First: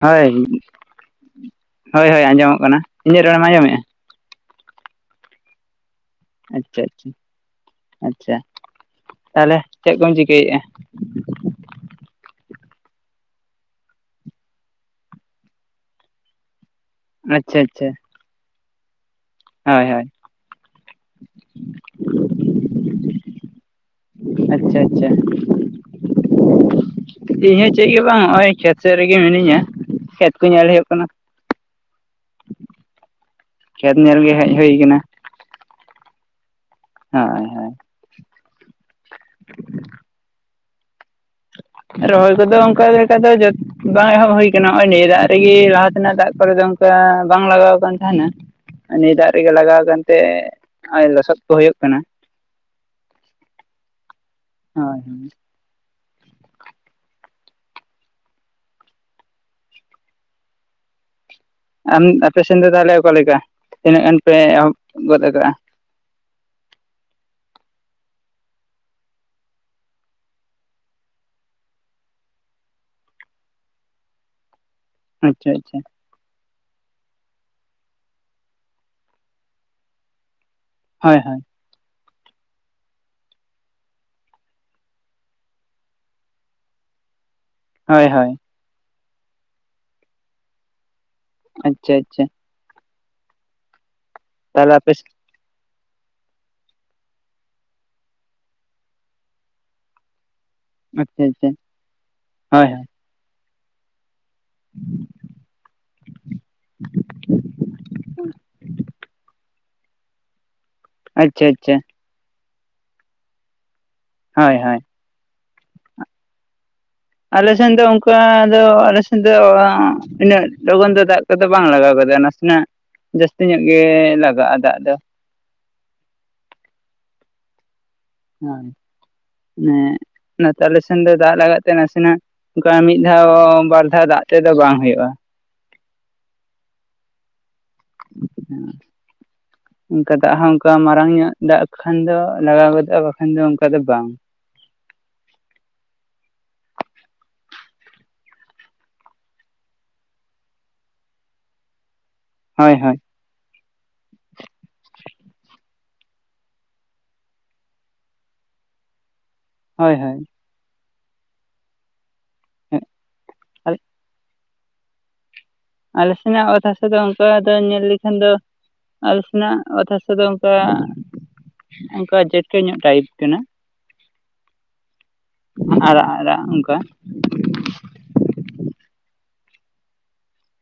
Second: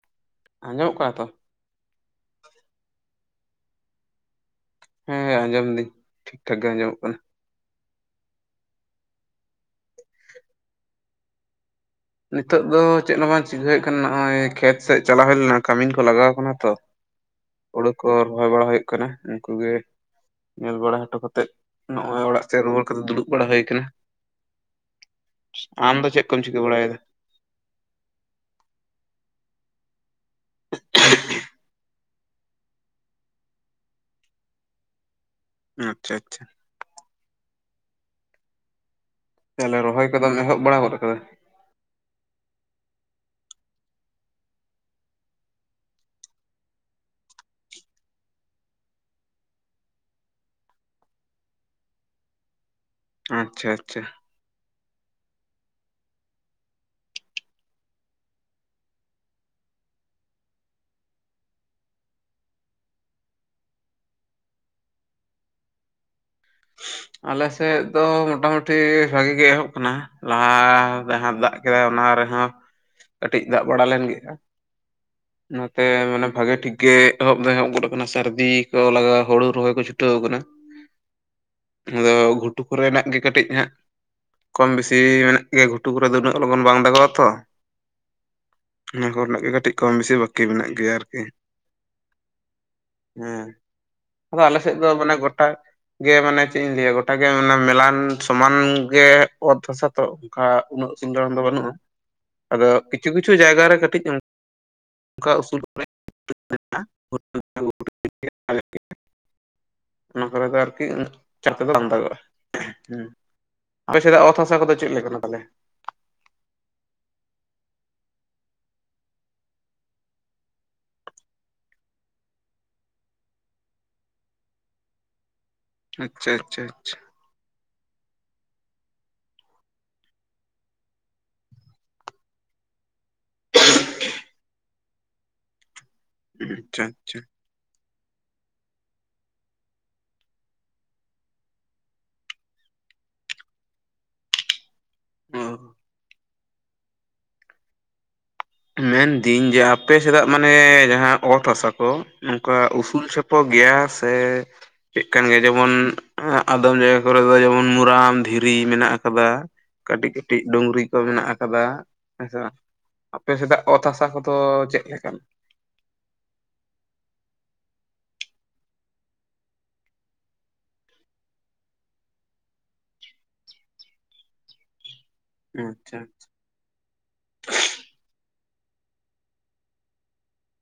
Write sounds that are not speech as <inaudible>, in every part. ᱦᱚᱭ ᱟᱸᱡᱚᱢᱚᱜ ᱠᱚᱣᱟ ᱛᱚ? ᱦᱳᱭ ᱦᱳᱭ ᱟᱸᱡᱚᱢᱚᱜ ᱠᱟᱱᱟ ᱤᱧᱟᱹᱜ ᱨᱚᱲ ᱮᱢ ᱟᱸᱡᱚᱢᱮᱸᱼᱟ? ᱦᱮᱸ ᱟᱸᱡᱚᱢ ᱫᱟᱹᱧ ᱾ ᱟᱪᱪᱷᱟ, ᱪᱷᱟ ᱾ ᱟᱪᱷᱟ ᱛᱟᱦᱚᱞᱮ ᱪᱮᱫ ᱠᱚᱢ ᱪᱤᱠᱟᱹᱭ ᱮᱜᱼᱟ? ᱱᱤᱛᱚᱜ ᱫᱚ ᱪᱮᱫ ᱦᱚᱸ ᱵᱟᱝ ᱪᱤᱠᱟᱹᱭᱮᱫ ᱱᱤᱛᱚᱜ ᱫᱚ ᱱᱤᱛᱚᱜ ᱫᱚ ᱪᱮᱫ ᱦᱚᱸ ᱵᱟᱝ ᱪᱤᱠᱟᱹᱭ ᱦᱩᱭᱩᱜ ᱠᱟᱱᱟ ᱱᱚᱜᱼᱚᱭ ᱠᱷᱮᱛ ᱥᱮᱫ ᱪᱟᱞᱟᱣ ᱦᱩᱭ ᱞᱮᱱᱟ ᱠᱟᱹᱢᱤᱱ ᱠᱚ ᱞᱟᱜᱟᱣ ᱟᱠᱟᱱᱟ ᱛᱚ ᱟᱪᱪᱷᱟ ᱟᱪᱪᱷᱟ ᱦᱩᱲᱳ ᱠᱚ ᱨᱚᱦᱚᱭ ᱵᱟᱲᱟ ᱦᱩᱭᱩᱜ ᱠᱟᱱᱟ ᱩᱱᱠᱩ ᱜᱮ ᱦᱳᱭ ᱦᱳᱭ ᱧᱮᱞ ᱵᱟᱲᱟ ᱦᱚᱴᱚ ᱠᱟᱛᱮᱫ ᱱᱚᱜᱼᱚᱭ ᱚᱲᱟᱜ ᱥᱮᱫ ᱨᱩᱣᱟᱹᱲ ᱠᱟᱛᱮ ᱫᱩᱲᱩᱵ ᱵᱟᱲᱟ ᱦᱩᱭ ᱟᱠᱟᱱᱟ ᱾ ᱟᱪᱪᱷᱟ, ᱟᱪᱪᱷᱟ ᱾ ᱟᱢ ᱫᱚ ᱪᱮᱫ ᱠᱚᱢ ᱪᱤᱠᱟᱹ ᱵᱟᱲᱟᱭᱫᱟ? ᱤᱧ ᱦᱚᱸ ᱪᱮᱫ ᱜᱮ ᱵᱟᱝ ᱱᱚᱜᱼᱚᱭ ᱠᱷᱮᱛ ᱥᱮᱫ ᱨᱮᱜᱮ ᱢᱤᱱᱟᱹᱧᱟ ᱠᱷᱮᱛ ᱠᱚ ᱧᱮᱞ ᱦᱩᱭᱩᱜ ᱠᱟᱱᱟ ᱾ ᱠᱷᱮᱛ ᱧᱮᱞ ᱜᱮ ᱦᱮᱡ ᱦᱩᱭ ᱟᱠᱟᱱᱟ ᱾ ᱟᱪᱪᱷᱟ, ᱪᱷᱟ, ᱪᱷᱟ ᱾ ᱦᱳᱭ ᱦᱳᱭ ᱾ ᱛᱚᱦᱞᱮ ᱨᱚᱦᱚᱭ ᱠᱚᱫᱚᱢ ᱮᱦᱚᱵ ᱵᱟᱲᱟ ᱜᱚᱫ ᱠᱟᱫᱟ? ᱨᱚᱦᱚᱭ ᱠᱚᱫᱚ ᱚᱱᱠᱟ ᱞᱮᱠᱟ ᱫᱚ ᱡᱟᱥ ᱵᱟᱝ ᱮᱦᱚᱵ ᱦᱩᱭ ᱟᱠᱟᱱᱟ ᱱᱚᱜᱼᱚᱭ ᱱᱤᱭᱟᱹ ᱫᱟᱜ ᱨᱮᱜᱮ ᱞᱟᱦᱟ ᱛᱮᱱᱟᱜ ᱫᱟᱜ ᱠᱚᱨᱮ ᱫᱚ ᱵᱟᱝ ᱞᱟᱜᱟᱣ ᱠᱟᱱᱟᱱ ᱛᱟᱦᱮᱱᱟ ᱱᱤᱭᱟᱹ ᱫᱟᱜ ᱨᱮᱜᱮ ᱞᱟᱜᱟᱣ ᱟᱠᱟᱱᱛᱮ ᱞᱚᱥᱚᱫ ᱠᱚ ᱦᱩᱭᱩᱜ ᱠᱟᱱᱟ ᱟᱪᱪᱷᱟ ᱟᱪᱪᱷᱟ ᱦᱟᱸ ᱦᱩᱸ ᱟᱢ ᱟᱯᱮ ᱥᱮᱱ ᱫᱚ ᱛᱟᱦᱚᱞᱮ ᱚᱠᱟ ᱞᱮᱠᱟ ᱛᱤᱱᱟᱹᱜ ᱜᱟᱱ ᱯᱮ ᱮᱦᱚᱵ ᱜᱚᱫ ᱟᱠᱟᱜᱼᱟ ᱟᱞᱮ ᱥᱮᱫ ᱫᱚ ᱢᱚᱴᱟᱢᱩᱴᱤ ᱵᱷᱟᱜᱤ ᱜᱮ ᱮᱦᱚᱵ ᱠᱟᱱᱟ ᱞᱟᱦᱟ ᱡᱟᱸᱦᱟᱸ ᱫᱟᱜ ᱠᱮᱫᱟᱭ ᱚᱱᱟ ᱨᱮᱦᱚᱸ ᱠᱟᱴᱤᱡ ᱫᱟᱜ ᱵᱟᱲᱟ ᱞᱮᱱ ᱜᱮᱭᱟ ᱟᱪᱪᱷᱟ ᱟᱪᱪᱷᱟ ᱱᱚᱛᱮ ᱢᱟᱱᱮ ᱵᱷᱟᱜᱮ ᱴᱷᱤᱠ ᱜᱮ ᱮᱦᱚᱵ ᱫᱚ ᱮᱦᱚᱵ ᱜᱚᱫ ᱟᱠᱟᱱᱟ ᱥᱟᱨᱫᱤ ᱠᱚ ᱞᱟᱜᱟᱣ ᱦᱳᱲᱳ ᱨᱚᱦᱚᱭ ᱠᱚ ᱪᱷᱩᱴᱟᱹᱣ ᱟᱠᱟᱱᱟ ᱦᱚᱭ ᱦᱚᱭ ᱱᱟᱫᱚ ᱜᱷᱩᱴᱩ ᱠᱚᱨᱮᱱᱟᱜ ᱜᱮ ᱠᱟᱴᱤᱡ ᱦᱟᱸᱜ ᱠᱚᱢ ᱵᱮᱥᱤ ᱢᱮᱱᱟᱜ ᱜᱮᱭᱟ ᱜᱷᱩᱴᱩ ᱠᱚᱨᱮ ᱫᱚ ᱩᱱᱟᱹᱜ ᱞᱚᱜᱚᱱ ᱵᱟᱝ ᱫᱟᱜᱚᱜᱼᱟ ᱛᱚ ᱦᱳᱭ ᱦᱳᱭ ᱚᱱᱟ ᱠᱚᱨᱮᱱᱟᱜ ᱜᱮ ᱠᱟᱴᱤᱡ ᱠᱚᱢ ᱵᱮᱥᱤ ᱵᱟᱠᱤ ᱢᱮᱱᱟᱜ ᱜᱮᱭᱟ ᱟᱨᱠᱤ ᱟᱪᱪᱷᱟ ᱟᱪᱪᱷᱟ ᱦᱮᱸ ᱟᱫᱚ ᱟᱞᱮ ᱛᱟᱦᱚᱞᱮ ᱥᱮᱫ ᱫᱚ ᱟᱯᱮ ᱢᱟᱱᱮ ᱜᱚᱴᱟ ᱜᱮ ᱢᱟᱱᱮ ᱪᱮᱫ ᱤᱧ ᱞᱟᱹᱭᱟ ᱜᱚᱴᱟᱜᱮ ᱢᱟᱱᱮ ᱢᱮᱞᱟᱱ ᱥᱚᱢᱟᱱ ᱜᱮ ᱚᱛ ᱦᱟᱥᱟ ᱛᱚ ᱚᱱᱠᱟ ᱩᱱᱟᱹᱜ ᱥᱤᱸᱧ ᱟᱪᱪᱷᱟ ᱫᱟᱲᱟᱱ ᱫᱚ ᱟᱪᱪᱷᱟ ᱵᱟᱱᱩᱜᱼᱟ ᱟᱫᱚ ᱦᱳᱭ ᱦᱳᱭ ᱠᱤᱪᱷᱩ ᱠᱤᱪᱷᱩ ᱡᱟᱭᱜᱟ ᱨᱮ ᱠᱟᱹᱴᱤᱡ ᱚᱱ ᱚᱱᱠᱟ ᱩᱥᱩ <unintelligible> ᱚᱱᱟ ᱠᱚᱨᱮ ᱫᱚ ᱟᱨᱠᱤ ᱟᱪᱪᱷᱟ ᱪᱟᱨᱯ ᱫᱚ ᱟᱪᱪᱷᱟ ᱟᱢᱫᱟᱜᱚᱜᱼᱟ ᱦᱩᱸ ᱟᱯᱮ ᱥᱮᱫᱟᱜ ᱚᱛ ᱦᱳᱭ ᱦᱟᱥᱟ ᱠᱚᱫᱚ ᱦᱳᱭ ᱪᱮᱫ ᱞᱮᱠᱟᱱᱟ ᱛᱟᱞᱦᱮ ᱟᱞᱮ ᱥᱮᱱ ᱫᱚ ᱚᱱᱠᱟ ᱫᱚ ᱟᱞᱮ ᱥᱮᱱ ᱫᱚ ᱩᱱᱟᱹᱜ ᱞᱚᱜᱚᱱ ᱫᱚ ᱫᱟᱜ ᱱᱚᱛᱮ ᱫᱚ ᱵᱟᱝ ᱞᱟᱜᱟᱣ ᱜᱚᱫᱚᱜ-ᱟ ᱱᱟᱥᱮᱱᱟᱜ ᱡᱟᱥᱛᱤ ᱧᱚᱜ ᱜᱮ ᱞᱟᱜᱟᱜᱼᱟ ᱫᱟᱜ ᱫᱚ ᱟᱪᱪᱷᱟ ᱟᱪᱪᱷᱟ ᱟᱪᱪᱷᱟ ᱦᱳᱭ ᱢᱟᱱᱮ ᱚᱱᱟᱛᱮ ᱟᱞᱮ ᱥᱮᱱ ᱫᱚ ᱫᱟᱜ ᱞᱟᱜᱟᱜ ᱛᱮ ᱱᱟᱥᱤᱱᱟᱜ ᱚᱱᱠᱟ ᱢᱤᱫ ᱫᱷᱟᱣ ᱵᱟᱨ ᱫᱷᱟᱣ ᱫᱟᱜ ᱛᱮᱫᱚ ᱵᱟᱝ ᱦᱩᱭᱩᱜᱼᱟ ᱟᱪᱪᱷᱟ ᱟᱪᱪᱷᱟ ᱦᱩᱸ ᱚᱱᱠᱟ ᱫᱟᱜ ᱦᱚᱸ ᱚᱱᱠᱟ ᱢᱟᱨᱟᱝ ᱧᱚᱜ ᱫᱟᱜ ᱠᱷᱟᱱ ᱫᱚ ᱞᱟᱜᱟᱣ ᱜᱚᱫᱚᱜᱼᱟ ᱵᱟᱠᱷᱟᱱ ᱫᱚ ᱚᱱᱠᱟ ᱫᱚ ᱵᱟᱝ ᱚ ᱢᱮᱱᱫᱤᱧ ᱡᱮ ᱟᱯᱮ ᱥᱮᱫᱟᱜ ᱢᱟᱱᱮ ᱡᱟᱸᱦᱟᱸ ᱚᱛ ᱦᱟᱥᱟ ᱠᱚ ᱱᱚᱝᱠᱟ ᱦᱳᱭ ᱦᱳᱭ ᱩᱥᱩᱞ ᱪᱷᱮᱯ ᱯᱚ ᱜᱮᱭᱟ ᱟ ᱥᱮᱻᱮ ᱪᱮᱫ ᱠᱟᱱ ᱜᱮᱭᱟ ᱡᱮᱢᱚᱱ ᱟᱫᱚᱢ ᱡᱟᱭᱜᱟ ᱠᱚᱨᱮ ᱫᱚ ᱡᱮᱢᱚᱱ ᱢᱩᱨᱟᱢ ᱫᱷᱤᱨᱤ ᱢᱮᱱᱟᱜ ᱟᱠᱟᱫᱟ ᱦᱳᱭ ᱠᱟᱴᱤᱡ ᱦᱳᱭ ᱠᱟᱴᱤᱡ ᱰᱩᱝᱨᱤ ᱠᱚ ᱢᱮᱱᱟᱜ ᱟᱠᱟᱫᱟ ᱦᱮᱸᱥᱮ ᱩᱸᱜᱽ ᱟᱯᱮ ᱥᱮᱫᱟᱜ ᱚᱛ ᱦᱟᱥᱟ ᱠᱚᱫᱚ ᱪᱮᱫ ᱞᱮᱠᱟᱱ ᱟᱞᱮ ᱥᱮᱱᱟᱜ ᱚᱛ ᱦᱟᱥᱟ ᱫᱚ ᱚᱱᱠᱟ ᱫᱚ ᱧᱮᱞ ᱞᱮᱠᱷᱟᱱ ᱫᱚ ᱟᱞᱮ ᱥᱮᱱᱟᱜ ᱚᱛ ᱦᱟᱥᱟ ᱫᱚ ᱚᱱᱠᱟ ᱚᱱᱠᱟ ᱡᱮᱴᱮ ᱧᱚᱜ ᱴᱟᱭᱤᱯ ᱠᱟᱱᱟ <inaudible> ᱟᱪᱪᱷᱟ ᱟᱨᱟᱜ ᱟᱨᱟᱜ ᱚᱱᱠᱟ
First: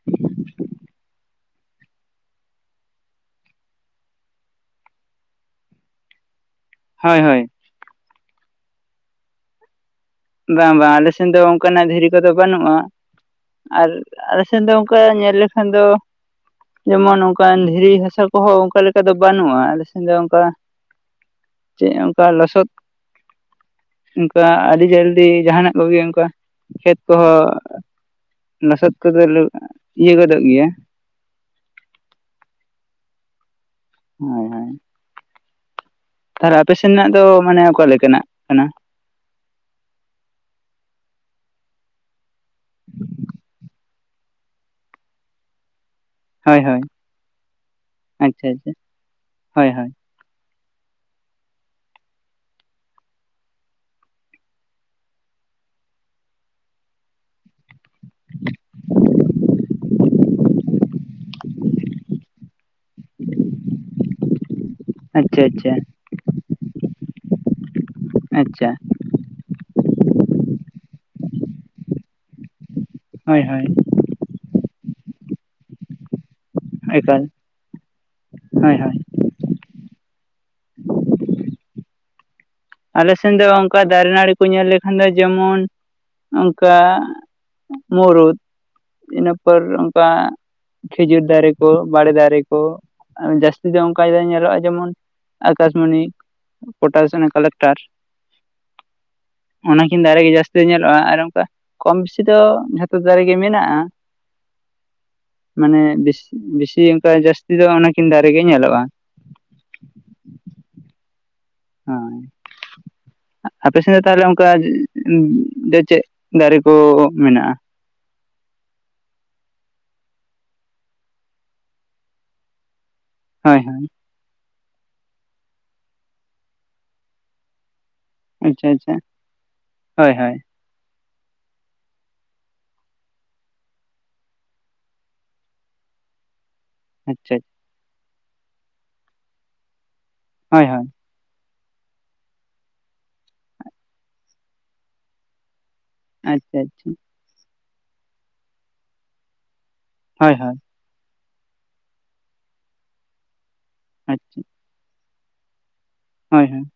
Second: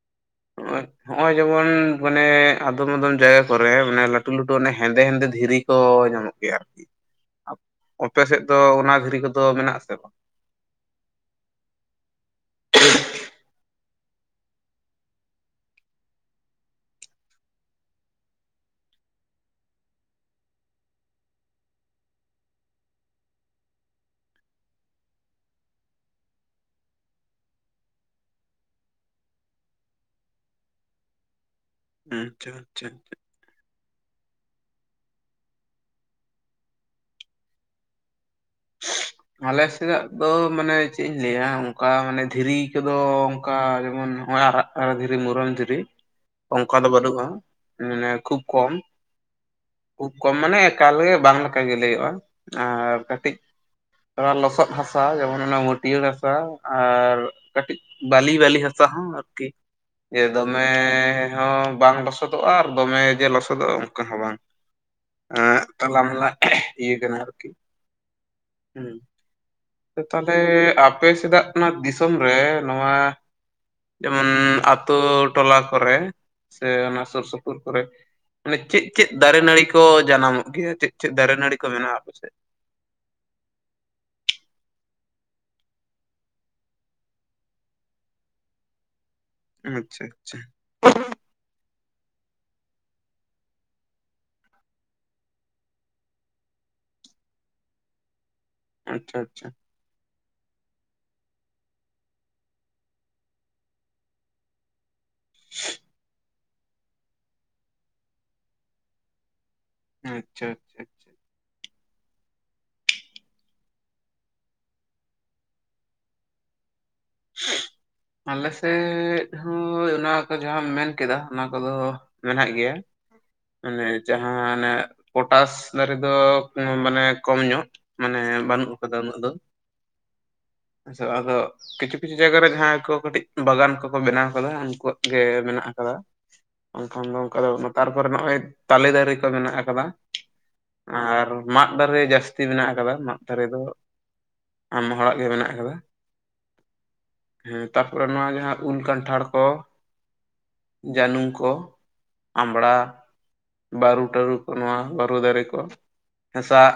<inaudible> ᱱᱚᱜᱽ ᱚᱭ ᱱᱚᱜᱼᱚᱭ ᱡᱮᱢᱚᱱ ᱢᱟᱱᱮ ᱟᱫᱚᱢ ᱟᱫᱚᱢ ᱡᱟᱭᱜᱟ ᱠᱚᱨᱮ ᱢᱟᱱᱮ ᱞᱟᱹᱴᱩ ᱞᱟᱹᱴᱩ ᱚᱱᱮ ᱦᱮᱸᱫᱮ ᱦᱮᱸᱫᱮ ᱫᱷᱤᱨᱤ ᱠᱚ ᱧᱟᱢᱚᱜ ᱠᱟᱱᱟ ᱮᱹ ᱟᱨᱠᱤ ᱦᱚᱭ ᱦᱳᱭ ᱚᱯᱮ ᱥᱮᱫ ᱫᱚ ᱚᱱᱟ ᱫᱷᱤᱨᱤ ᱠᱚᱫᱚ ᱢᱮᱱᱟᱜ ᱟᱥᱮ ᱵᱟᱝ ᱵᱟᱝ ᱵᱟᱝ ᱟᱞᱮ ᱥᱮᱱ ᱫᱚ ᱚᱱᱠᱟᱱᱟᱜ ᱫᱷᱤᱨᱤ ᱠᱚᱫᱚ ᱵᱟᱱᱩᱜᱼᱟ ᱟᱨ ᱟᱞᱮ ᱥᱮᱱ ᱫᱚ ᱚᱱᱠᱟ ᱧᱮᱞ ᱞᱮᱠᱷᱟᱱ ᱫᱚ ᱡᱮᱢᱚᱱ ᱚᱱᱠᱟᱱ ᱫᱷᱤᱨᱤ ᱦᱟᱥᱟ ᱠᱚᱦᱚᱸ ᱚᱱᱠᱟ ᱞᱮᱠᱟ ᱫᱚ ᱵᱟᱹᱱᱩᱜᱼᱟ ᱟᱞᱮ ᱥᱮᱱ ᱫᱚ ᱚᱱᱠᱟ ᱪᱮᱫ ᱚᱱᱠᱟ ᱞᱚᱥᱚᱫ ᱚᱱᱠᱟ ᱟᱨᱤ ᱡᱟᱞᱤ ᱫᱤ ᱡᱟᱦᱟᱱᱟᱜ ᱠᱚᱜᱮ ᱚᱱᱠᱟ ᱠᱷᱮᱛ ᱠᱚᱸᱦᱚ᱾ ᱞᱚᱥᱚᱫ ᱠᱚᱫᱚ ᱤᱭᱟᱹ ᱜᱚᱫᱚᱜ ᱜᱮᱭᱟ᱾ ᱟᱪᱪᱷᱟ ᱟᱪᱷᱟ ᱟᱪᱪᱷᱟ ᱦᱳᱭ ᱦᱳᱭ ᱟᱨ ᱟᱯᱮ ᱥᱮᱱᱟᱜ ᱫᱚ ᱢᱟᱱᱮ ᱚᱠᱟ ᱞᱮᱠᱟᱱᱟᱜ ᱠᱟᱱᱟ? ᱟᱞᱮ ᱥᱮᱱᱟᱜ ᱫᱚ ᱢᱟᱱᱮ ᱪᱮᱫ ᱤᱧ ᱞᱟᱹᱭᱟ, ᱚᱱᱠᱟ ᱢᱟᱱᱮ ᱫᱷᱤᱨᱤ ᱠᱚᱫᱚ ᱚᱱᱠᱟ ᱡᱮᱢᱚᱱ ᱱᱚᱜᱼᱚᱭ ᱟᱨᱟᱜ ᱫᱷᱤᱨᱤ ᱢᱩᱨᱟᱹᱱ ᱫᱷᱤᱨᱤ ᱦᱳᱭ ᱚᱱᱠᱟ ᱦᱳᱭ ᱫᱚ ᱵᱟᱹᱱᱩᱜᱼᱟ, ᱢᱟᱱᱮ ᱠᱷᱩᱵ ᱟᱪᱪᱷᱟ ᱟᱪᱪᱷᱟ ᱠᱚᱢ᱾ ᱦᱳᱭ ᱦᱳᱭ ᱠᱷᱩᱵ ᱠᱚᱢ ᱢᱟᱱᱮ ᱮᱠᱟᱞᱜᱮ ᱵᱟᱝ ᱞᱮᱠᱟᱜᱮ ᱞᱟᱹᱭᱟᱹᱜ-ᱟ ᱟᱨ ᱠᱟᱹᱴᱤᱡ ᱛᱚᱲᱟ ᱞᱚᱥᱚᱫ ᱦᱟᱥᱟ ᱡᱮᱢᱚᱱ ᱚᱱᱟ ᱢᱟᱹᱴᱭᱟᱹᱲ ᱦᱟᱥᱟ ᱟᱨ ᱠᱟᱹᱴᱤᱡ ᱵᱟᱞᱤ ᱵᱟᱞᱤ ᱦᱟᱥᱟ ᱦᱚᱸ ᱟᱨᱠᱤ ᱡᱮ ᱫᱚᱢᱮ ᱦᱚᱸ ᱵᱟᱝ ᱞᱚᱥᱚᱫ ᱟᱨ ᱫᱚᱢᱮ ᱡᱮ ᱞᱚᱥᱚᱫᱚᱜᱼᱟ, ᱚᱱᱠᱟ ᱦᱚᱸ ᱵᱟᱝ᱾ ᱟᱪᱪᱷᱟ ᱮᱸ ᱟᱪᱪᱷᱟ ᱛᱟᱞᱟᱢᱟᱞᱟ ᱤᱭᱟᱹ ᱠᱟᱱᱟ ᱟᱨᱠᱤ᱾ ᱟᱪᱪᱷᱟ ᱛᱟᱦᱞᱮ ᱟᱯᱮ ᱥᱮᱫᱟᱜ ᱢᱟ ᱫᱤᱥᱚᱢ ᱨᱮ ᱱᱚᱣᱟ ᱦᱳᱭ ᱦᱳᱭ ᱡᱮᱢᱚᱱ ᱟᱹᱛᱩ ᱴᱚᱞᱟ ᱠᱚᱨᱮ ᱥᱮ ᱚᱱᱟ ᱮᱠᱟᱞ ᱥᱩᱨ ᱥᱩᱯᱩᱨ ᱠᱚᱨᱮ ᱢᱟᱱᱮ ᱦᱳᱭ ᱪᱮᱫ ᱦᱳᱭ ᱪᱮᱫ ᱫᱟᱨᱮ ᱱᱟᱹᱲᱤ ᱠᱚ ᱡᱟᱱᱟᱢᱚᱜ ᱜᱮᱭᱟ ᱪᱤᱫ ᱪᱤᱫ ᱫᱟᱨᱮ ᱱᱟᱹᱨᱤ ᱠᱚ ᱢᱮᱱᱟᱜᱼᱟ ᱟᱯᱮᱥᱮᱫ? ᱟᱞᱮ ᱥᱮᱱ ᱫᱚ ᱚᱱᱠᱟ ᱫᱟᱨᱮ ᱱᱟᱹᱲᱤ ᱠᱚ ᱧᱮᱞ ᱞᱮᱠᱷᱟᱱ ᱫᱚ ᱡᱮᱢᱚᱱ ᱚᱱᱠᱟ ᱢᱩᱨᱩᱫ ᱤᱱᱟᱹᱯᱚᱨ ᱟᱪᱪᱷᱟ ᱚᱱᱠᱟ ᱟᱪᱪᱷᱟ ᱠᱷᱤᱡᱩᱨ ᱫᱟᱨᱮ ᱠᱩ ᱵᱟᱲᱮ ᱫᱟᱨᱮ ᱠᱩ ᱡᱟᱹᱥᱛᱤ ᱫᱚ ᱚᱱᱠᱟ ᱧᱮᱞᱚᱜ-ᱟ, ᱡᱮᱢᱚᱱ ᱟᱠᱟᱥᱢᱚᱱᱤ, ᱯᱚᱴᱟᱥ ᱚᱱᱟ ᱠᱟᱞᱮᱠᱴᱟᱨ ᱟᱪᱪᱷᱟ ᱟᱪᱪᱷᱟ ᱚᱱᱟᱠᱤᱱ ᱫᱟᱨᱮ ᱜᱮ ᱡᱟᱹᱥᱛᱤ ᱫᱚ ᱧᱮᱞᱚᱜ-ᱟ ᱟᱨ ᱚᱱᱠᱟ ᱠᱚᱢ ᱵᱮᱥᱤ ᱫᱚ ᱡᱷᱚᱛᱚ ᱫᱟᱨᱮ ᱜᱮ ᱢᱮᱱᱟᱜ-ᱟ᱾ ᱢᱟᱱᱮ ᱵᱮᱥᱤ ᱚᱱᱠᱟ ᱡᱟᱹᱥᱛᱤ ᱫᱚ ᱚᱱᱟᱠᱤᱱ ᱫᱟᱨᱮ ᱜᱮ ᱧᱮᱞᱚᱜ-ᱟ᱾ ᱟᱪᱪᱷᱟ ᱟᱪᱪᱷᱟ ᱦᱳᱭ ᱟᱯᱮ ᱥᱮᱫ ᱫᱚ ᱛᱟᱦᱚᱞᱮ ᱚᱱᱠᱟ ᱩ ᱪᱮ, ᱪᱮᱫ ᱫᱟᱨᱮ ᱠᱚ ᱢᱮᱱᱟᱜ-ᱟ? ᱟᱞᱮᱥᱮᱫ ᱦᱚᱸ ᱚᱱᱟ ᱠᱚ ᱡᱟᱦᱟᱸᱢ ᱢᱮᱱ ᱠᱮᱫᱟ᱾ ᱚᱱᱟ ᱠᱚᱫᱚ ᱢᱮᱱᱟᱜ ᱜᱮᱭᱟ᱾ ᱦᱳᱭ ᱦᱳᱭ ᱢᱟᱱᱮ ᱡᱟᱦᱟᱸ ᱚᱱᱮ ᱯᱚᱴᱟᱥ ᱫᱟᱨᱮ ᱫᱚ ᱢᱟᱱᱮ ᱠᱚᱢ ᱧᱚᱜ ᱢᱟᱱᱮ ᱟᱪᱪᱷᱟ ᱵᱟᱹᱱᱩᱜ ᱟᱪᱪᱷᱟ ᱠᱟᱫᱟ ᱩᱱᱟᱹᱜ ᱫᱚ ᱦᱳᱭ ᱦᱳᱭ ᱟᱫᱚ ᱠᱤᱪᱷᱩ ᱠᱤᱪᱷᱩ ᱡᱟᱭᱜᱟ ᱨᱮ ᱡᱟᱦᱟᱸᱭ ᱠᱚ ᱠᱟᱹᱴᱤᱡ ᱵᱟᱜᱟᱱ ᱠᱚᱠᱚ ᱵᱮᱱᱟᱣ ᱟᱠᱟᱫᱟ ᱩᱱᱠᱩᱣᱟᱜ ᱜᱮ ᱢᱮᱱᱟᱜ ᱟᱠᱟᱫᱟ᱾ ᱮᱱᱠᱷᱟᱱ ᱫᱚ ᱟᱪᱪᱷᱟ ᱚᱱᱠᱟ ᱫᱚ ᱛᱟᱨᱯᱚᱨᱮ ᱱᱚᱜ-ᱚᱭ ᱛᱟᱞᱮ ᱫᱟᱨᱮ ᱠᱚ ᱢᱮᱱᱟᱜ ᱟᱠᱟᱫᱟ᱾ ᱦᱳᱭ ᱦᱳᱭ ᱟᱨ ᱢᱟᱫ ᱫᱟᱨᱮ ᱡᱟᱹᱥᱛᱤ ᱢᱮᱱᱟᱜ ᱟᱠᱟᱫᱟ ᱢᱟᱫ ᱫᱟᱨᱮ ᱫᱚ ᱟᱭᱢ ᱦᱚᱲᱟᱜ ᱜᱮ ᱢᱮᱱᱟᱜ ᱟᱠᱟᱫᱟ᱾ ᱟᱪᱪᱷᱟ ᱟᱪᱪᱷᱟ ᱦᱩᱸ ᱛᱟᱯᱚᱨᱮ ᱱᱚᱣᱟ ᱡᱟᱦᱟᱸ ᱩᱞ, ᱠᱟᱱᱴᱷᱟᱲ ᱠᱚ ᱦᱮᱸ ᱦᱮᱸ ᱡᱟᱹᱱᱩᱢ ᱠᱩ ᱟᱢᱵᱟᱲᱟ, ᱵᱟᱹᱨᱩᱴᱟᱹᱨᱩ ᱟᱪᱪᱷᱟ ᱠᱚ, ᱱᱚᱣᱟ ᱵᱩᱨᱩ ᱫᱟᱨᱮ ᱠᱚ, ᱦᱳᱭ ᱦᱳᱭ ᱦᱮᱸᱥᱟᱜ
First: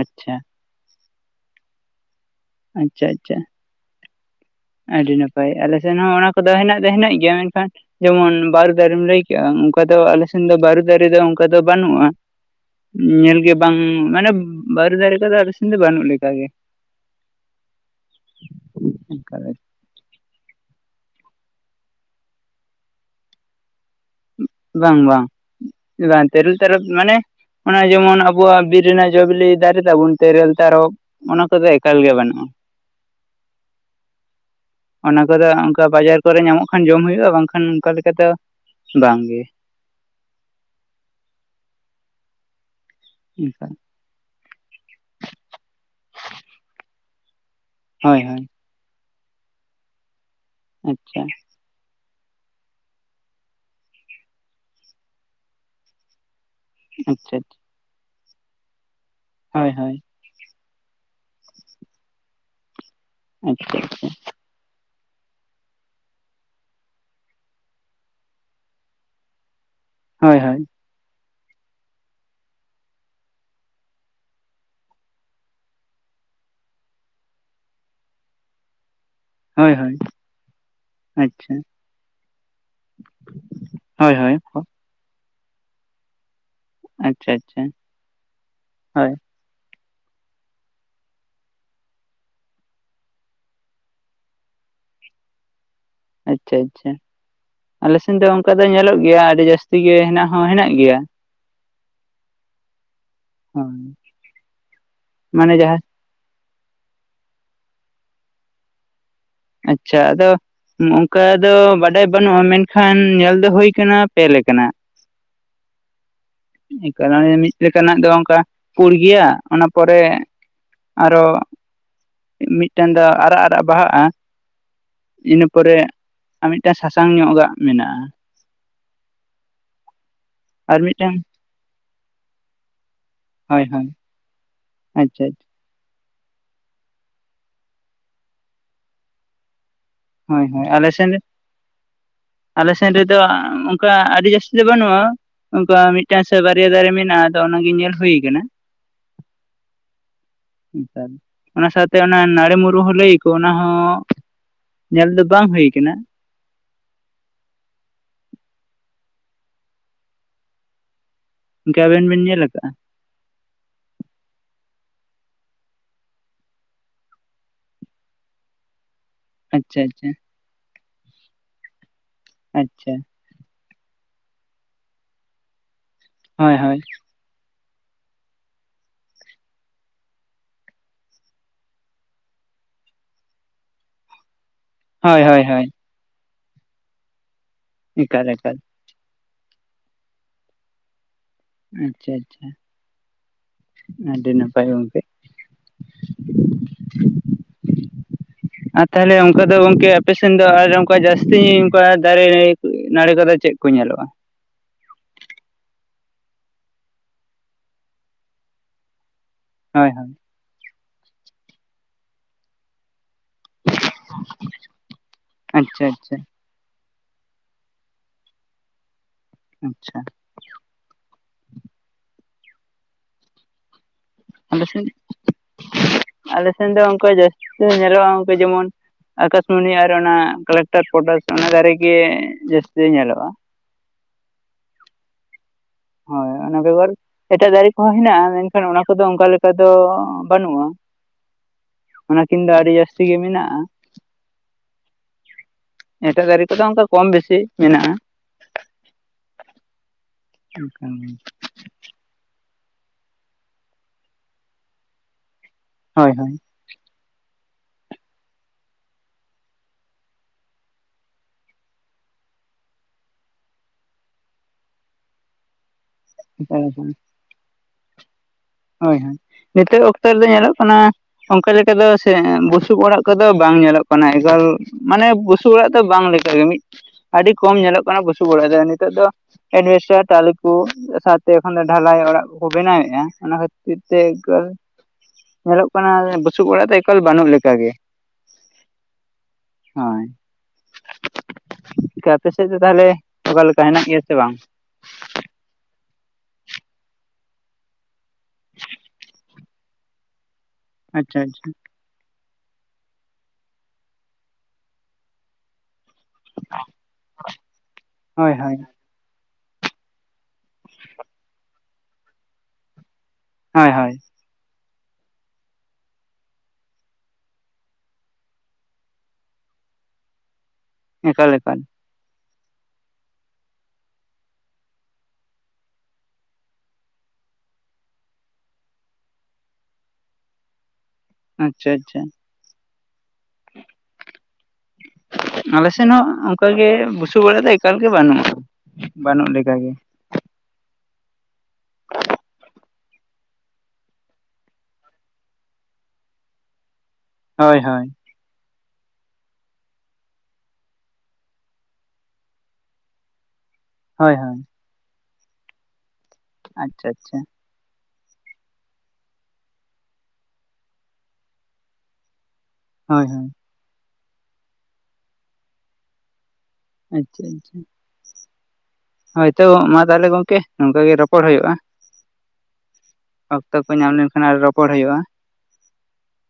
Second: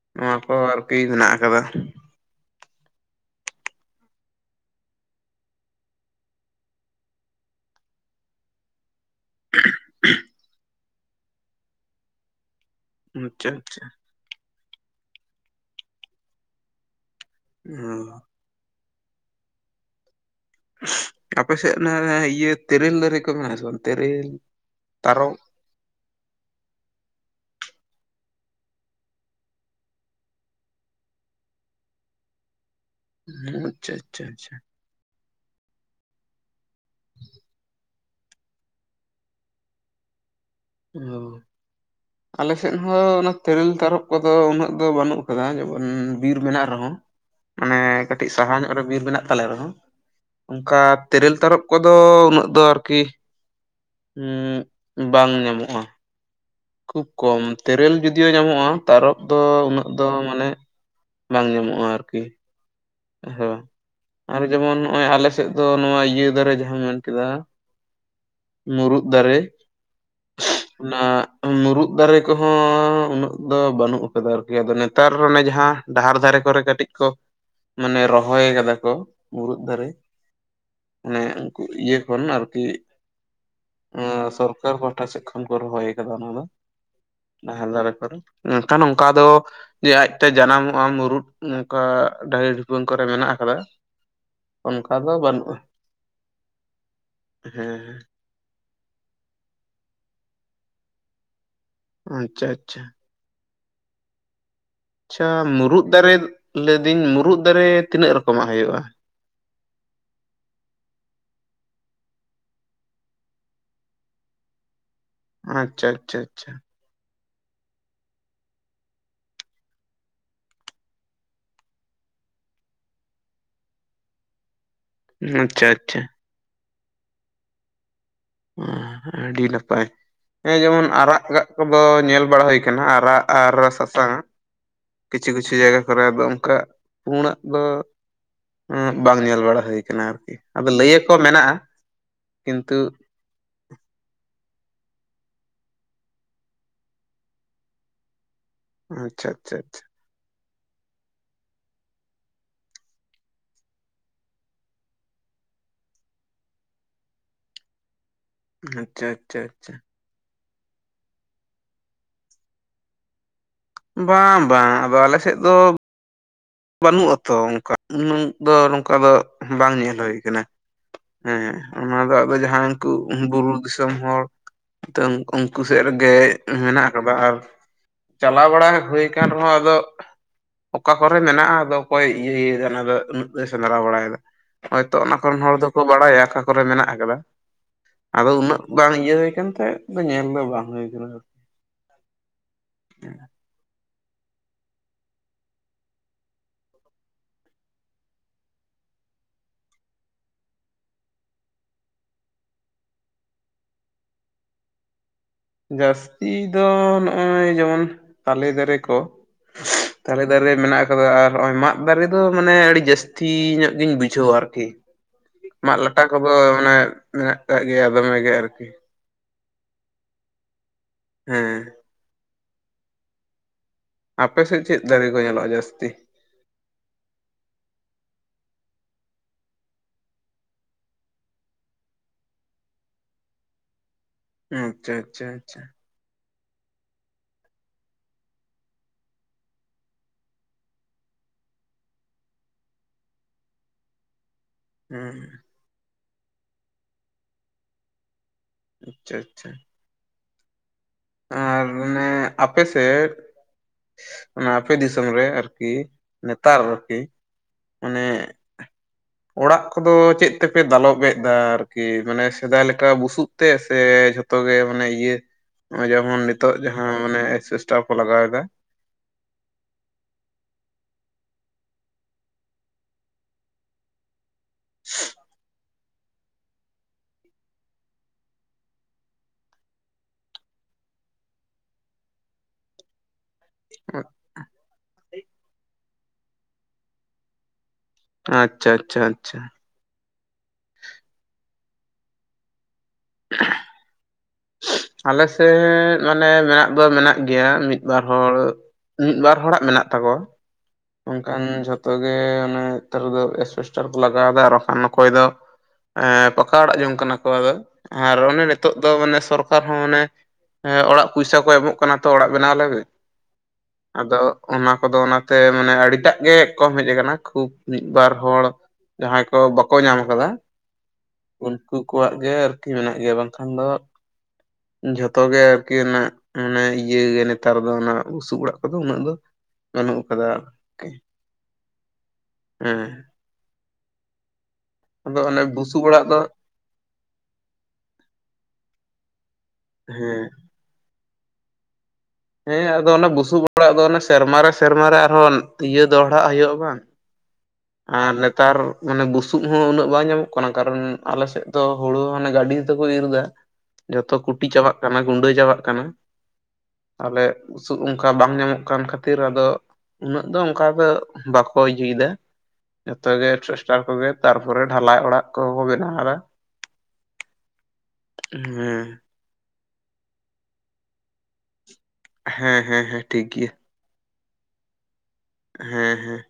ᱟᱪᱪᱷᱟ ᱱᱚᱣᱟ ᱠᱚ ᱵᱤᱨ ᱦᱮᱱᱟᱜ ᱠᱟᱫᱟ᱾ ᱟᱪᱪᱷᱟ ᱟᱪᱪᱷᱟ ᱟᱹᱰᱤ ᱱᱟᱯᱟᱭ ᱟᱞᱮ ᱥᱮᱱ ᱦᱚᱸ, ᱚᱱᱟ ᱠᱚᱫᱚ ᱦᱮᱱᱟᱜ ᱫᱚ ᱦᱮᱱᱟᱜ ᱜᱮᱭᱟ, ᱢᱮᱱᱠᱷᱟᱱ ᱡᱮᱢᱚᱱ ᱵᱟᱨᱩ ᱫᱟᱨᱮᱢ ᱞᱟᱹᱭ ᱚᱱᱠᱟ ᱫᱚ ᱟᱞᱮᱥᱮᱱ ᱫᱚ ᱵᱟᱨᱩ ᱫᱟᱨᱮ ᱫᱚ ᱚᱱᱠᱟ ᱫᱚ ᱵᱟᱱᱩᱜ-ᱟ᱾ ᱟᱪᱪᱷᱟ ᱧᱮᱞᱜᱮ ᱵᱟᱝ ᱟᱪᱪᱷᱟ ᱢᱟᱱᱮ ᱵᱟᱨᱩ ᱫᱟᱨᱮ ᱠᱚᱫᱚ ᱟᱞᱮ ᱥᱮᱱ ᱫᱚ ᱵᱟᱹᱱᱩᱜ ᱞᱮᱠᱟᱜᱮ᱾ ᱦᱚᱸ <inaudible> ᱟᱯᱮ ᱥᱮ ᱚᱱᱮ ᱤᱭᱟᱹ ᱛᱤᱨᱤᱞ ᱫᱟᱨᱤ ᱠᱚ ᱢᱮᱱᱟᱜ-ᱟ ᱥᱮ ᱵᱟᱝ ᱛᱤᱨᱤᱞ? ᱵᱟᱝ ᱵᱟᱝ ᱪᱮᱫᱟᱜ ᱛᱤᱨᱤᱞ ᱛᱟᱨᱚᱵ ᱢᱟᱱᱮ ᱚᱱᱟ ᱡᱮᱢᱚᱱ ᱟᱵᱚᱣᱟᱜ ᱵᱤᱨ ᱨᱮᱱᱟᱜ ᱡᱚ ᱵᱤᱞᱤ ᱫᱟᱨᱤ ᱛᱟᱵᱚᱱ ᱛᱤᱨᱤᱞ ᱛᱟᱨᱚᱵ ᱚᱱᱟ ᱠᱚᱫᱚ ᱮᱠᱟᱞ ᱜᱮ ᱵᱟᱱᱩᱜ-ᱟ᱾ ᱩ ᱟᱪᱪᱷᱟ ᱟᱪᱪᱷᱟ ᱟᱪᱪᱷᱟ᱾ ᱚᱱᱟ ᱠᱚᱫᱚ ᱚᱝᱠᱟ ᱵᱟᱡᱟᱨ ᱠᱚᱨᱮ ᱧᱟᱢᱚᱜ ᱠᱷᱟᱱ ᱡᱚᱢ ᱦᱩᱭᱩᱜᱼᱟ᱾ ᱵᱟᱝᱠᱷᱟᱱ ᱚᱝᱠᱟ ᱫᱚ ᱵᱟᱝ ᱜᱮ᱾ ᱟᱞᱮ ᱥᱮᱫ ᱦᱚᱸ ᱚᱱᱟ ᱛᱮᱨᱮᱞ ᱛᱟᱨᱚᱵᱽ ᱠᱚᱫᱚ ᱩᱱᱟᱹᱜ ᱫᱚ ᱵᱟᱹᱱᱩᱜ ᱠᱟᱫᱟ᱾ ᱡᱮᱢᱚᱱ ᱵᱤᱨ ᱢᱮᱱᱟᱜ ᱨᱮᱦᱚᱸ ᱢᱟᱱᱮ ᱦᱳᱭ ᱠᱟᱹᱴᱤᱡ ᱦᱳᱭ ᱥᱟᱦᱟ ᱵᱤᱨ ᱢᱮᱱᱟᱜ ᱛᱟᱞᱮ ᱨᱮᱦᱚᱸ ᱚᱝᱠᱟ ᱟᱪᱪᱷᱟ ᱛᱮᱨᱮᱞ ᱛᱟᱨᱚᱵ ᱠᱚᱫᱚ ᱩᱱᱟᱹᱜ ᱫᱚ ᱟᱨᱠᱤ ᱩᱸ ᱵᱟᱝ ᱧᱟᱢᱚᱜᱼᱟ᱾ ᱠᱷᱩᱵ ᱟᱪᱪᱷᱟ ᱠᱚᱢ ᱛᱮᱨᱮᱞ ᱡᱩᱫᱤᱭᱳ ᱧᱟᱢᱚᱜᱼᱟ᱾ ᱛᱟᱨᱚᱵ ᱫᱚ ᱦᱳᱭ ᱩᱱᱟᱹᱜ ᱦᱳᱭ ᱫᱚ ᱢᱟᱱᱮ ᱵᱟᱝ ᱧᱟᱢᱚᱜᱼᱟ ᱟᱨᱠᱤ᱾ ᱦᱮᱸ ᱟᱪᱪᱷᱟ ᱟᱨ ᱡᱮᱢᱚᱱ ᱱᱚᱜᱼᱚᱭ ᱟᱞᱮ ᱥᱮᱫ ᱫᱚ ᱱᱚᱣᱟ ᱤᱭᱟᱹ ᱫᱟᱨᱮ ᱡᱟᱦᱟᱸ ᱢᱮᱱ ᱠᱮᱫᱟ᱾ ᱢᱩᱨᱩᱫ ᱫᱟᱨᱮ, ᱦᱳᱭ ᱦᱳᱭ᱾ ᱚᱱᱟ ᱢᱩᱨᱩᱜ ᱫᱟᱨᱮ ᱠᱚᱦᱚᱸ ᱩᱱᱟᱹᱜ ᱫᱚ ᱵᱟᱹᱱᱩᱜ ᱟᱠᱟᱫᱟ᱾ ᱟᱨᱠᱤ ᱟᱫᱚ ᱱᱮᱛᱟᱨ ᱚᱱᱮ ᱡᱟᱦᱟᱸ ᱰᱟᱦᱟᱨ ᱫᱷᱟᱨᱮ ᱠᱚᱨᱮ ᱠᱟᱹᱴᱤᱡ ᱠᱚ ᱢᱟᱱᱮ ᱨᱚᱦᱚᱭ ᱠᱟᱫᱟ ᱠᱚ, ᱢᱩᱨᱩᱫ ᱦᱳᱭ ᱫᱟᱨᱮ, ᱦᱳᱭ ᱚᱱᱮ ᱟᱪᱪᱷᱟ ᱩᱱᱠᱩ ᱤᱭᱟᱹ ᱠᱷᱚᱱ ᱟᱨᱠᱤ ᱮ ᱦᱳᱭ ᱦᱳᱭ ᱥᱚᱨᱠᱟᱨ ᱴᱷᱟ ᱥᱮᱫ ᱠᱷᱚᱱ ᱠᱚ ᱨᱚᱦᱚᱭ ᱠᱟᱫᱟ᱾ ᱚᱱᱟ ᱫᱚ ᱟᱪᱪᱷᱟ <unintelligible> ᱟᱪᱪᱷᱟ ᱱᱟᱦᱮᱞ ᱫᱟᱨᱮ ᱠᱚᱨᱮ ᱢᱮᱱᱠᱷᱟᱱ ᱚᱱᱠᱟ ᱦᱳᱭ ᱫᱚ ᱡᱮ ᱟᱡᱛᱮ ᱡᱟᱱᱟᱢᱚᱜᱼᱟ᱾ ᱢᱩᱨᱩᱫ ᱱᱚᱝᱠᱟ ᱰᱟᱭ <unintelligible> ᱠᱚᱨᱮ ᱢᱮᱱᱟᱜ ᱟᱠᱟᱫᱟ ᱚᱱᱠᱟ ᱫᱚ ᱵᱟᱹᱱᱩᱜᱼᱟ᱾ ᱟᱪᱪᱷᱟ ᱟᱪᱪᱷᱟ, ᱦᱮᱸ ᱟᱞᱮ ᱥᱮᱱ ᱫᱚ ᱚᱝᱠᱟ ᱫᱚ ᱧᱮᱞᱚᱜ ᱜᱮᱭᱟ ᱟᱹᱰᱤ ᱡᱟᱹᱥᱛᱤ ᱜᱮ ᱦᱮᱱᱟᱜ ᱦᱚᱸ ᱦᱮᱱᱟᱜ ᱜᱮᱭᱟ᱾ ᱟᱪᱪᱷᱟ ᱟᱪᱪᱷᱟ᱾ ᱦᱳᱭ᱾ ᱟᱪᱪᱷᱟ ᱢᱟᱱᱮ ᱡᱟᱦᱟᱸ ᱢᱩᱨᱩᱫ ᱫᱟᱨᱮ ᱞᱟᱹᱭᱫᱟᱹᱧ ᱢᱩᱨᱩᱫ ᱫᱟᱨᱮ ᱛᱤᱱᱟᱹᱜ ᱨᱚᱠᱚᱢᱟᱜ ᱦᱳᱭᱳᱜᱼᱟ? ᱟᱪᱪᱷᱟ ᱟᱫᱚ ᱚᱝᱠᱟ ᱫᱚ ᱵᱟᱰᱟᱭ ᱵᱟᱹᱱᱩᱜᱼᱟ᱾ ᱢᱮᱱᱠᱷᱟᱱ ᱧᱮᱞ ᱫᱚ ᱦᱳᱭ ᱠᱟᱱᱟ ᱯᱮ ᱞᱮᱠᱟᱱᱟᱜ᱾ ᱟᱪᱪᱷᱟ ᱟᱪᱪᱷᱟ ᱟᱪᱪᱷᱟ᱾ ᱮ ᱠᱟᱨᱚᱱᱮ ᱢᱤᱫ ᱞᱮᱠᱟᱱᱟᱜ ᱫᱚ ᱚᱝᱠᱟ ᱯᱳᱲ ᱜᱮᱭᱟ ᱚᱱᱟ ᱯᱚᱨᱮ ᱟᱨᱚ ᱢᱤᱫᱴᱮᱱ ᱫᱚ ᱟᱨᱟᱜ ᱟᱨᱟᱜ ᱵᱟᱦᱟᱜᱼᱟ᱾ ᱤᱱᱟᱹ ᱟᱪᱪᱷᱟ ᱯᱚᱨᱮ ᱟᱪᱪᱷᱟ ᱟᱨ ᱢᱤᱴᱟᱝ ᱥᱟᱥᱟᱝ ᱧᱚᱜᱟᱜ ᱢᱮᱱᱟᱜᱼᱟ᱾ ᱟ ᱟᱹᱰᱤ ᱱᱟᱯᱟᱭ ᱦᱮᱸ ᱟᱨ ᱡᱮᱢᱚᱱ ᱢᱤᱫᱴᱟᱝ ᱟᱨᱟᱜᱼᱟᱜ ᱠᱚᱫᱚ ᱧᱮᱞ ᱵᱟᱲᱟ ᱦᱳᱭ ᱠᱟᱱᱟ ᱟᱨᱟᱜ ᱟᱨ ᱦᱳᱭ ᱦᱳᱭ ᱥᱟᱥᱟᱝ ᱟᱪᱪᱷᱟ ᱠᱤᱪᱷᱩ ᱠᱤᱪᱷᱩ ᱡᱟᱭᱜᱟ <unintelligible> ᱫᱚ ᱚᱝᱠᱟ ᱯᱩᱲᱟᱹᱜ ᱫᱚ ᱮ ᱵᱟᱝ ᱧᱮᱞ ᱵᱟᱲᱟ ᱦᱳᱭ ᱦᱳᱭ ᱦᱳᱭ ᱟᱞᱮ ᱥᱮᱱ ᱟᱞᱮ ᱠᱤᱱᱛᱩ ᱥᱮᱱ ᱨᱮᱫᱚ ᱠᱟ ᱟᱹᱰᱤ ᱡᱟᱹᱥᱛᱤ ᱫᱚ ᱵᱟᱹᱱᱩᱜᱼᱟ ᱚᱝᱠᱟ ᱢᱤᱫᱴᱟᱝ ᱥᱮ ᱵᱟᱨᱭᱟ ᱫᱟᱨᱮ ᱢᱮᱱᱟᱜᱼᱟ᱾ ᱟᱫᱚ ᱚᱱᱟ ᱜᱮ ᱧᱮᱞ ᱦᱳᱭ ᱠᱟᱱᱟ᱾ ᱟᱪᱪᱷᱟ ᱟᱪᱪᱷᱟ ᱟᱪᱪᱷᱟ᱾ <unintelligible> ᱚᱱᱟ ᱥᱟᱶᱛᱮ ᱚᱱᱟ ᱱᱟᱹᱲᱮ ᱢᱩᱨᱢᱩᱜ ᱦᱚᱸ ᱞᱟᱹᱭ ᱠᱚ ᱚᱱᱟ ᱦᱚᱸ ᱧᱮᱞ ᱫᱚ ᱵᱟᱝ ᱦᱳᱭ ᱠᱟᱱᱟ᱾ ᱟᱪᱪᱷᱟ ᱟᱪᱪᱷᱟ ᱟᱪᱪᱷᱟ᱾ ᱚᱝᱠᱮ ᱟᱵᱮᱱ ᱵᱤᱱ ᱧᱮᱞ ᱠᱟᱜᱼᱟ? ᱵᱟᱝ ᱵᱟᱝ, ᱟᱫᱚ ᱟᱞᱮᱥᱮᱫ ᱫᱚ ᱵᱟᱹᱱᱩᱜ ᱟᱛᱚ ᱚᱝᱠᱟ ᱩᱱᱟᱹᱝ ᱫᱚ ᱱᱚᱝᱠᱟ ᱫᱚ ᱵᱟᱝ ᱟᱪᱪᱷᱟ ᱧᱮᱞ ᱟᱪᱪᱷᱟ ᱦᱳᱭ ᱠᱟᱱᱟ᱾ ᱦᱮᱸ ᱚᱱᱟ ᱫᱚ ᱟᱫᱚ ᱡᱟᱦᱟᱸᱭ ᱩᱝᱠᱩ ᱟᱪᱪᱷᱟ ᱵᱩᱨᱩ ᱫᱤᱥᱚᱢ ᱦᱚᱲ <unintelligible> ᱩᱝᱠᱩ ᱥᱮᱜ ᱨᱮᱜᱮ ᱦᱳᱭ ᱦᱳᱭ ᱢᱮᱱᱟᱜᱼᱟ᱾ ᱠᱟᱫᱟ ᱟᱨ ᱪᱟᱞᱟᱣ ᱵᱟᱲᱟ ᱦᱳᱭ ᱠᱟᱱ ᱨᱮᱦᱚᱸ ᱟᱫᱚ ᱚᱠᱟ ᱠᱚ ᱢᱮᱱᱟᱜᱼᱟ ᱟᱫᱚ ᱚᱠᱚᱭ ᱤᱭᱟᱹᱭ ᱫᱟ ᱩᱱᱟᱹᱜ ᱫᱚ ᱥᱮᱸᱫᱽᱨᱟ ᱵᱟᱲᱟᱭ ᱫᱟ ᱦᱚᱭᱛᱚ ᱚᱱᱟ ᱦᱳᱭ ᱠᱚᱨᱮᱱ ᱦᱳᱭ ᱦᱚᱲ ᱦᱳᱭ ᱫᱚ ᱠᱚ ᱵᱟᱲᱟᱭᱟ ᱟᱠᱟ ᱠᱚᱨᱮ ᱢᱮᱱᱟᱜ ᱟᱠᱟᱫᱟ᱾ ᱮᱠᱟᱞ ᱟᱫᱚ ᱮᱠᱟᱞ ᱩᱱᱟᱹᱜ ᱵᱟᱝ ᱤᱭᱟᱹ ᱦᱩᱭ ᱠᱟᱱᱛᱮ ᱧᱮᱞ ᱫᱚ ᱵᱟᱝ ᱦᱳᱭ ᱠᱟᱱᱟ᱾ ᱟᱪᱪᱷᱟ ᱟᱪᱪᱷᱟ ᱟᱹᱰᱤ ᱱᱟᱯᱟᱭ ᱜᱚᱝᱠᱮ <unintelligible> ᱟᱨ ᱛᱟᱦᱟᱞᱮ ᱚᱱᱠᱟ ᱫᱚ ᱜᱚᱝᱠᱮ ᱟᱯᱮ ᱥᱮᱱ ᱫᱚ ᱟᱨ ᱚᱱᱠᱟ ᱡᱟᱹᱥᱛᱤ ᱚᱱᱠᱟ ᱫᱟᱨᱮ ᱨᱮ ᱱᱟᱲᱤᱹ ᱠᱚᱫᱚ ᱪᱮᱫ ᱠᱚ ᱧᱮᱞᱚᱜᱼᱟ? ᱡᱟᱥᱛᱤ ᱫᱚ ᱱᱚᱜᱼᱚᱭ ᱡᱮᱢᱚᱱ ᱛᱟᱞᱮ ᱫᱟᱨᱮ ᱠᱚ ᱦᱳᱭ ᱻᱦᱳᱭ ᱛᱟᱞᱮ ᱫᱟᱨᱮ ᱢᱮᱱᱟᱜ ᱟᱠᱟᱫᱟ ᱟᱨ ᱱᱚᱜᱼᱚᱭ ᱢᱟᱜ ᱫᱟᱨᱮ ᱫᱚ ᱢᱟᱱᱮ ᱟᱹᱰᱤ ᱡᱟᱹᱥᱛᱤ ᱛᱤᱦᱤᱱᱚ ᱧᱚᱜ ᱜᱤᱧ ᱵᱩᱡᱷᱟᱹᱣᱟ ᱟᱨᱠᱤ ᱢᱟᱜ ᱟᱪᱪᱷᱟ ᱞᱟᱴᱟ ᱟᱪᱪᱷᱟ ᱠᱚᱫᱚ ᱚᱱᱮ ᱢᱮᱱᱟᱜ ᱠᱟᱜ ᱜᱮᱭᱟ ᱫᱚᱢᱮ ᱮᱜᱮᱨ ᱟᱪᱷᱟ ᱾ ᱦᱮᱸ᱾ ᱟᱯᱮᱥᱮᱜ ᱟᱞᱮ ᱥᱮᱱ ᱪᱮᱫ ᱫᱟᱨᱮ ᱠᱚ ᱧᱮᱞᱚᱜᱼᱟ ᱡᱟᱹᱥᱛᱤ ᱟᱞᱮ ᱥᱮᱱ ᱫᱚ ᱚᱱᱠᱟ ᱡᱟᱥᱛᱤ ᱧᱮᱞᱚᱜᱼᱟ ᱡᱮᱢᱚᱱ ᱟᱠᱟᱥᱢᱚᱱᱤ ᱟᱨ ᱚᱱᱟ ᱠᱟᱞᱮᱠᱴᱟᱨ ᱯᱷᱳᱴᱚᱥ ᱚᱱᱟ ᱫᱟᱨᱮ ᱜᱮ ᱡᱟᱹᱥᱛᱤ ᱧᱮᱞᱚᱜᱼᱟ ᱾ ᱟᱪᱪᱷᱟ ᱟᱪᱪᱷᱟ ᱟᱪᱪᱷᱟ ᱾ ᱦᱳᱭ ᱚᱱᱟ ᱵᱮᱜᱚᱨ ᱮᱴᱟᱜ ᱫᱟᱨᱮ ᱠᱚᱦᱚᱸ ᱦᱮᱱᱟᱜᱼᱟ ᱢᱮᱱ ᱠᱷᱟᱱ ᱚᱱᱟ ᱠᱚᱫᱚ ᱚᱱᱠᱟ ᱞᱮᱠᱟ ᱫᱚ ᱵᱟᱹᱱᱩᱜᱼᱟ ᱾ ᱚᱱᱟ ᱠᱤᱱ ᱫᱚ ᱟᱰᱤ ᱡᱟᱹᱟᱥᱛᱤ ᱜᱤ ᱢᱮᱱᱟᱜᱼᱟ ᱾ ᱦᱮᱸ ᱾ ᱮᱴᱟᱜ ᱫᱟᱨᱮ ᱠᱚᱫᱚ ᱚᱱᱠᱟ ᱠᱚᱢ ᱵᱮᱥᱤ ᱢᱮᱱᱟᱜᱼᱟ ᱾ ᱟᱪᱪᱷᱟ ᱟᱪᱪᱷᱟ ᱾ ᱚᱱᱠᱟᱱ ᱜᱮ᱾ ᱟᱨ ᱚᱱᱮ ᱟᱯᱮ ᱥᱮᱫ ᱚᱱᱟ ᱟᱯᱮ ᱫᱤᱥᱚᱢ ᱨᱮ ᱠᱤ ᱦᱳᱭ ᱦᱳᱭ ᱱᱮᱛᱟᱨᱜᱤ ᱚᱱᱮ <inaudible> <unintelligible> ᱚᱲᱟᱜ ᱠᱚᱫᱚ ᱪᱮᱫ ᱛᱮᱯᱮ ᱫᱟᱞᱚᱵ ᱮᱫᱟ ᱟᱨᱠᱤ ᱢᱟᱱᱮ ᱥᱮᱫᱟᱹᱭ ᱞᱮᱠᱟ ᱵᱩᱥᱩᱵ ᱛᱮ ᱥᱮ ᱡᱷᱚᱛᱚ ᱜᱮ ᱢᱟᱱᱮ ᱤᱭᱟᱹ ᱱᱚᱜᱼᱚᱭ ᱡᱮᱢᱚᱱ ᱱᱤᱛᱚᱜ ᱡᱟᱦᱟᱸ ᱢᱟᱱᱮ ᱮᱥᱵᱮᱥᱴᱟᱨ ᱠᱚ ᱞᱟᱜᱟᱣ ᱮᱫᱟ ᱾ ᱦᱳᱭ ᱦᱳᱭ ᱾ ᱱᱤᱛᱚᱜ ᱚᱠᱛᱚ ᱨᱮᱫᱚ ᱧᱮᱞᱚᱜ ᱠᱟᱱᱟ ᱚᱱᱠᱟ ᱞᱮᱠᱟ ᱫᱚ ᱥᱮ ᱵᱩᱥᱩᱵ ᱚᱲᱟᱜ ᱠᱚᱫᱚ ᱵᱟᱝ ᱧᱮᱞᱚᱜ ᱠᱟᱱᱟ ᱾ ᱢᱟᱱᱮ ᱮᱜᱟᱞ ᱢᱟᱱᱮ ᱵᱩᱥᱩᱵ ᱚᱲᱟᱜ ᱫᱚ ᱵᱟᱝ ᱞᱮᱠᱟ ᱜᱮ ᱢᱤᱞ‌ ᱟᱹᱰᱤ ᱠᱚᱢ ᱧᱮᱞᱚᱜ ᱠᱟᱱᱟ ᱵᱩᱥᱩᱵ ᱚᱲᱟᱜ ᱫᱚ ᱱᱤᱛᱚᱜ ᱫᱚ ᱮᱰᱵᱮᱥᱴᱟᱨ ᱴᱟᱞᱮ ᱠᱚ ᱥᱟᱶᱛ ᱚᱱᱮ ᱰᱷᱟᱞᱟᱭ ᱚᱲᱟᱜ ᱠᱚᱠᱚ ᱵᱮᱱᱟᱣ ᱮᱜᱼᱟ ᱚᱱᱟ ᱡᱮ ᱛᱮ ᱧᱮᱞᱚᱜ ᱠᱟᱱᱟ ᱵᱩᱥᱩᱵ ᱚᱲᱟᱜ ᱫᱚ ᱮᱠᱟᱞ ᱵᱟᱹᱱᱩᱜ ᱞᱮᱠᱟ ᱜᱮ ᱾ ᱟᱪᱪᱷᱟ ᱟᱪᱪᱷᱟ ᱟᱪᱪᱷᱟ ᱾ ᱦᱳᱭ ᱾ ᱟᱯᱮ ᱥᱮᱫ ᱫᱚ‌ ᱚᱠᱟ ᱞᱮᱠᱟ ᱦᱮᱱᱟᱜ ᱯᱮᱭᱟ ᱥᱮ ᱵᱟᱝ? ᱟᱞᱮ ᱥᱮᱫ ᱢᱟᱱᱮ ᱢᱮᱱᱟᱜ ᱫᱚ ᱢᱮᱱᱟᱜ ᱜᱮᱭᱟ ᱾ ᱢᱤᱫ ᱵᱟᱨ ᱦᱚᱲ ᱢᱤᱫ ᱵᱟᱨ ᱦᱚᱲᱟᱜ ᱢᱮᱱᱟᱜ ᱛᱟᱠᱚᱣᱟ ᱾ ᱟᱪᱪᱷᱟ ᱚᱱᱠᱟᱱ ᱟᱪᱪᱷᱟ ᱡᱚᱛᱚ ᱜᱮ ᱚᱱᱮ ᱱᱮᱛᱟᱨ ᱮᱥᱵᱮᱥᱴᱟᱨ ᱠᱚ ᱞᱟᱜᱟᱣᱫᱟ ᱾ ᱨᱚᱯᱟᱱ ᱚᱠᱚᱭ ᱫᱚ ᱮᱸ ᱯᱟᱠᱟ ᱚᱲᱟᱜ ᱡᱚᱝ ᱠᱟᱱᱟ ᱠᱚ ᱟᱫᱚ ᱟᱨ ᱦᱳᱭ ᱦᱳᱭ ᱱᱤᱛᱳᱜ ᱫᱚ ᱫᱚ ᱢᱟᱱᱮ ᱥᱚᱨᱠᱟᱨ ᱦᱚᱸ ᱟᱱᱮ ᱚᱲᱟᱜ ᱯᱚᱭᱥᱟ ᱠᱚ ᱮᱢᱚᱜ ᱠᱟᱱᱟ ᱛᱚ ᱚᱲᱟᱜ ᱵᱮᱱᱟᱣ ᱞᱟᱹᱜᱤᱫ ᱾ ᱦᱳᱭ ᱦᱳᱭ ᱾ ᱟᱫᱚ ᱚᱱᱟ ᱠᱚᱫᱚ ᱚᱱᱟ ᱛᱮ ᱢᱟᱱᱮ ᱟᱹᱰᱤᱴᱟᱜ ᱜᱮ ᱠᱚᱢ ᱦᱮᱡ ᱟᱠᱟᱱᱟ ᱠᱷᱩᱵ ᱢᱤᱫ ᱵᱟᱨ ᱦᱚᱲ ᱡᱟᱦᱟᱸᱭ ᱠᱚ ᱵᱟᱠᱚ ᱧᱟᱢ ᱟᱠᱟᱫᱟ ᱮᱠᱟᱞ ᱮᱠᱟᱞ ᱾ᱩᱱᱠᱩ ᱠᱚᱣᱟᱜ ᱜᱮ ᱟᱨᱠᱤ ᱢᱮᱱᱟᱜ ᱜᱮᱭᱟ ᱾ ᱵᱟᱝᱠᱷᱟᱱ ᱫᱚ ᱡᱷᱚᱛᱚ ᱜᱮ ᱟᱨᱠᱤ ᱢᱟᱱᱮ ᱤᱭᱟᱹ ᱜᱮ ᱱᱮᱛᱟᱨ ᱫᱚ ᱚᱱᱟ ᱵᱩᱥᱩᱵ ᱚᱲᱟᱜ ᱠᱚᱫᱚ ᱩᱱᱟᱹᱜ ᱫᱚ ᱵᱟᱹᱱᱩᱜ ᱟᱠᱟᱫᱟ ᱾ ᱦᱳᱭ ᱾ ᱟᱪᱪᱷᱟ ᱟᱪᱪᱷᱟ ᱾ ᱦᱮᱸ ᱾ ᱟᱫᱚ ᱚᱱᱮ ᱟᱞᱮ ᱵᱩᱥᱩᱵ ᱥᱮᱱ ᱚᱲᱟᱜ ᱦᱚᱸ ᱫᱚ ᱚᱱᱠᱟ ᱜᱮ ᱵᱩᱥᱩᱵ ᱚᱲᱟᱜ ᱫᱚ ᱮᱠᱟᱞ ᱜᱮ ᱵᱟᱹᱱᱩᱜᱼᱟ ᱵᱟᱹᱱᱩᱜ ᱞᱮᱠᱟ ᱜᱮ ᱾ ᱦᱮᱸ ᱾ ᱦᱮᱸ ᱟᱫᱚ ᱚᱱᱟ ᱵᱩᱥᱩᱵ ᱚᱲᱟᱜ ᱫᱚ ᱥᱮᱨᱢᱟ ᱨᱮ ᱥᱮᱨᱢᱟ ᱨᱮ ᱟᱨ ᱦᱚᱸ ᱤᱭᱟᱹ ᱫᱚᱦᱲᱟ ᱟᱜ ᱦᱩᱭᱩᱜᱼᱟ ᱵᱟᱝ? ᱦᱳᱭ ᱦᱳᱭ ᱾ ᱟᱨ ᱱᱮᱛᱟᱨ ᱢᱟᱱᱮ ᱵᱩᱥᱩᱵ ᱦᱚᱸ ᱩᱱᱟᱹᱜ ᱵᱟᱝ ᱧᱟᱢᱚᱜ ᱠᱟᱱᱟ᱾ ᱠᱟᱨᱚᱱ ᱟᱞᱮᱥᱮᱫ ᱫᱚ ᱦᱩᱲᱳ ᱦᱟᱱᱮ ᱜᱟᱹᱰᱤ ᱛᱮᱠᱚ ᱤᱨ ᱮᱟ᱾ ᱡᱚᱛᱚ ᱦᱳᱭ ᱦᱳᱭ ᱠᱩᱴᱤ ᱪᱟᱵᱟᱜ ᱠᱟᱱᱟ ᱜᱩᱰᱟᱹ ᱪᱟᱵᱟᱜ ᱠᱟᱱᱟ᱾ ᱟᱪᱪᱷᱟ ᱟᱪᱪᱷᱟ ᱛᱟᱦᱚᱞᱮ ᱵᱩᱥᱩᱵᱯ ᱚᱱᱠᱟ ᱵᱟᱝ ᱧᱟᱢᱚᱜ ᱠᱟᱱ ᱠᱷᱟᱹᱛᱤᱨ, ᱟᱫᱚ ᱩᱱᱟᱹᱜ ᱫᱚ ᱚᱱᱠᱟ ᱫᱚ ᱵᱟᱠᱚ ᱤᱭᱟᱹᱭᱮᱫᱟ᱾ ᱦᱳᱭ ᱡᱚᱛᱚᱜ ᱜᱮ ᱦᱳᱭ <unintelligible> ᱠᱚᱜᱮ ᱛᱟᱨᱯᱚᱨᱮ ᱰᱷᱟᱞᱟᱭ ᱚᱲᱟᱜ ᱠᱚᱦᱚᱸ ᱠᱚ ᱵᱮᱱᱟᱣᱫᱟ᱾ ᱟᱪᱪᱷᱟ ᱟᱪᱪᱷᱟ‌ ᱦᱮᱸ ᱦᱳᱭ ᱛᱚ ᱢᱟ ᱛᱟᱦᱚᱞᱮ ᱜᱚᱝᱠᱮ ᱱᱚᱝᱠᱟ ᱜᱮ ᱨᱚᱯᱚᱲ ᱦᱩᱭᱩᱜᱼᱟ᱾ ᱦᱮᱸ ᱦᱮᱸ ᱦᱮᱸ ᱴᱷᱤᱠ ᱜᱮᱭᱟ᱾ ᱚᱠᱛᱚ ᱠᱚ ᱧᱟᱢ ᱞᱮᱱᱠᱷᱟᱱ ᱟᱨ ᱨᱚᱯᱚᱲ ᱦᱩᱭᱩᱜᱼᱟ᱾ ᱦᱮᱸ ᱦᱮᱸ